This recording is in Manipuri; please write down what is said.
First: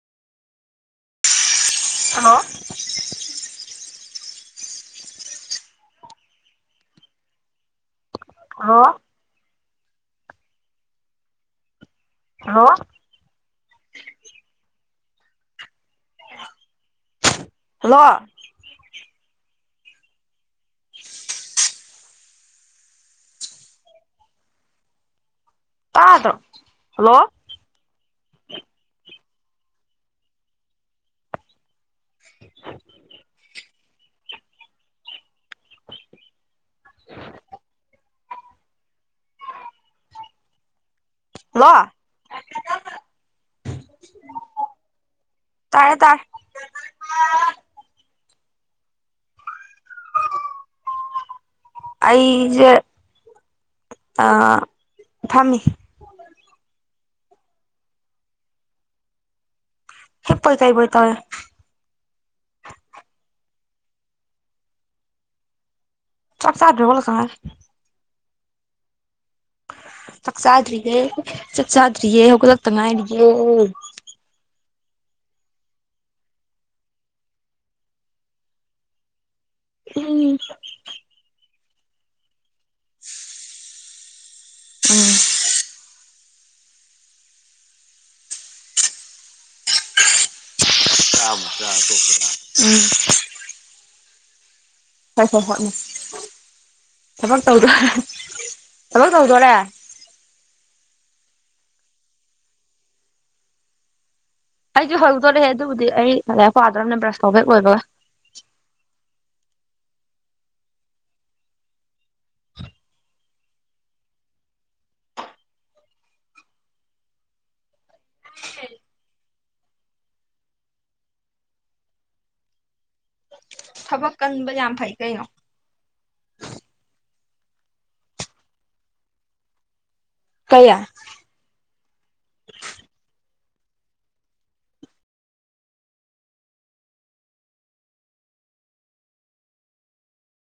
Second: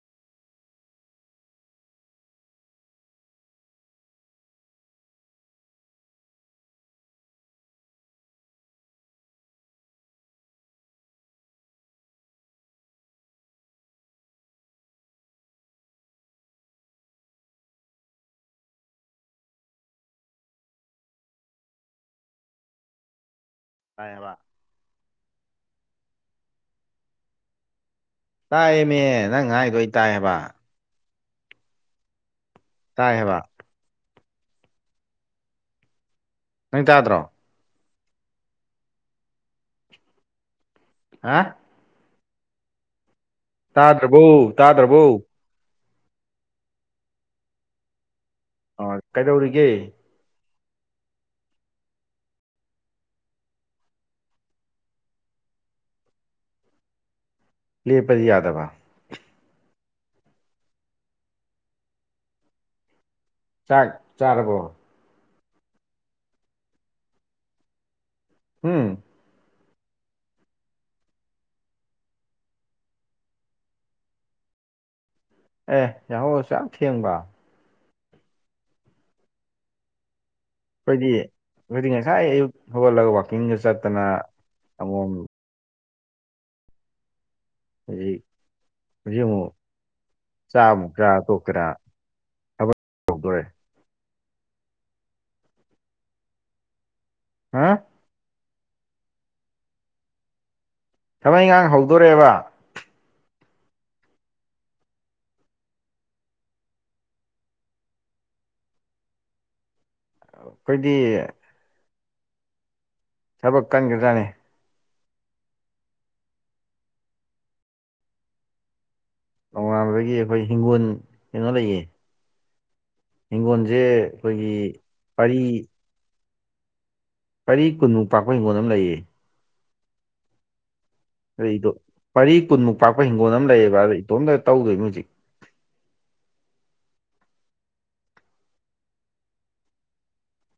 ꯍꯜꯂꯣ ꯍꯥꯎ ꯍꯜꯂ‌ꯣ ꯍꯜꯂꯣ ꯇꯌ‌ꯦꯕ ꯇꯥꯗ꯭ꯔꯣ ꯍꯜꯂꯣ ꯇꯥꯏꯌꯦꯃꯦ ꯅꯪ ꯍꯥꯏꯗꯣ ꯑꯩ ꯇꯥꯌ‌ꯦꯕ ꯇꯥꯏ ꯍꯥꯏꯕ ꯅꯪ ꯇꯥꯗ꯭ꯔꯣ ꯍꯥ ꯀ‌‌ꯣ ꯇꯥꯗ꯭ꯔꯕ‌‌ꯣ ꯇꯥꯗ꯭ꯔꯕ‌ꯣ ꯇꯥꯔꯦ ꯇꯥꯔꯦ ꯑꯥ ꯀꯩꯗꯧꯔꯤꯒꯦ ꯑꯩꯁꯦ ꯐꯝꯃꯤ ꯂꯦꯞꯄꯗꯤ ꯌꯥꯗꯕ ꯍꯤꯞꯄꯣꯏ ꯀꯩꯕꯣꯏ ꯇꯧꯔꯤ ꯆꯥꯛ ꯆꯥꯔꯕꯣ ꯆꯥꯛ ꯆꯥꯗ꯭ꯔꯥꯕꯣ ꯉꯥꯁꯥꯏ ꯎꯝ ꯆꯛ ꯆꯥꯗꯔꯤꯌ‌ꯦ ꯆꯥꯛ ꯆꯥꯗꯔꯤꯌ‌ꯦ ꯍꯧꯒꯠꯂꯛꯇ ꯉꯥꯏꯔꯤꯌꯦ ꯑꯦ ꯌꯥꯍꯧ ꯑꯁꯨꯌꯥꯝ ꯊꯦꯡꯕ ꯎꯝ ꯑꯩꯈꯣꯏꯗꯤ ꯑꯩꯈꯣꯏꯗꯤ ꯉꯁꯥꯏ ꯑꯌꯨꯛ ꯍꯧꯒꯠꯂꯒ ꯋꯥꯛꯀꯤꯡꯗ ꯆꯠꯇꯅ ꯁꯪꯒ‌ꯣꯝ ꯎꯝ ꯍꯧꯖꯤꯛ ꯍꯧꯖꯤꯛ ꯑꯃꯨꯛ ꯆꯥꯛ ꯑꯃ‌ꯣꯛ ꯆꯥ ꯇ‌ꯣꯛꯇꯔꯥ ꯎꯝ ꯗꯣꯔꯦ ꯍ‌ꯣꯏ ꯍ‌ꯣꯏ ꯍ‌ꯣꯏ ꯎꯝ ꯊꯕꯛ ꯍꯥ ꯇꯧꯗꯣ [unintelligible] ꯊꯕꯛ ꯇꯧꯗ‌ꯣꯔ‌ꯦ ꯊꯕꯛ ꯏꯡꯈꯥꯡ ꯍꯧꯗꯣꯔꯦꯕ ꯑꯩꯁꯨ ꯍꯧꯗꯣꯔ‌ꯦꯍ‌ꯦ ꯑꯗꯨꯕꯨꯗꯤ ꯑꯩ ꯂꯥꯏꯔꯤꯛ ꯄꯥꯗ꯭ꯔꯕꯅ ꯕ꯭ꯔꯁ ꯇꯧꯕ ꯍꯦꯛ ꯂ‌ꯣꯏꯕꯒ ꯑꯩꯈꯣꯏꯗꯤ ꯊꯕꯛ ꯀꯟꯒꯗ꯭ꯔꯥꯙꯠꯅꯦ ꯅꯣꯡꯉꯥꯟꯕꯗꯒꯤ ꯑꯩꯈꯣꯏ ꯍꯤꯡꯒꯣꯜ ꯀꯩꯅꯣ ꯂꯩꯌꯦ ꯍꯤꯡꯒꯣꯟꯁꯦ ꯊꯕꯛ ꯀꯟꯕ ꯑꯩꯈꯣꯏꯒꯤ ꯌꯥꯝ ꯐꯩ ꯀꯩꯅꯣ ꯄꯔꯤ ꯄꯔꯤ ꯀꯨꯟꯃꯨꯛ ꯄꯥꯛꯄ ꯍꯤꯡꯒꯣꯟ ꯑꯃ ꯂꯩꯌꯦ ꯀꯌꯥ ꯑꯩꯗꯣ ꯄꯔꯤ ꯀꯨꯟꯃꯨꯛ ꯄꯥꯛꯄ ꯍꯤꯡꯒꯣꯜ ꯑꯃ ꯂꯩꯌꯦꯕ ꯑꯗꯨ ꯏꯇꯣꯝꯇ ꯇꯧꯗꯣꯏꯅꯤ ꯍꯧꯖꯤꯛ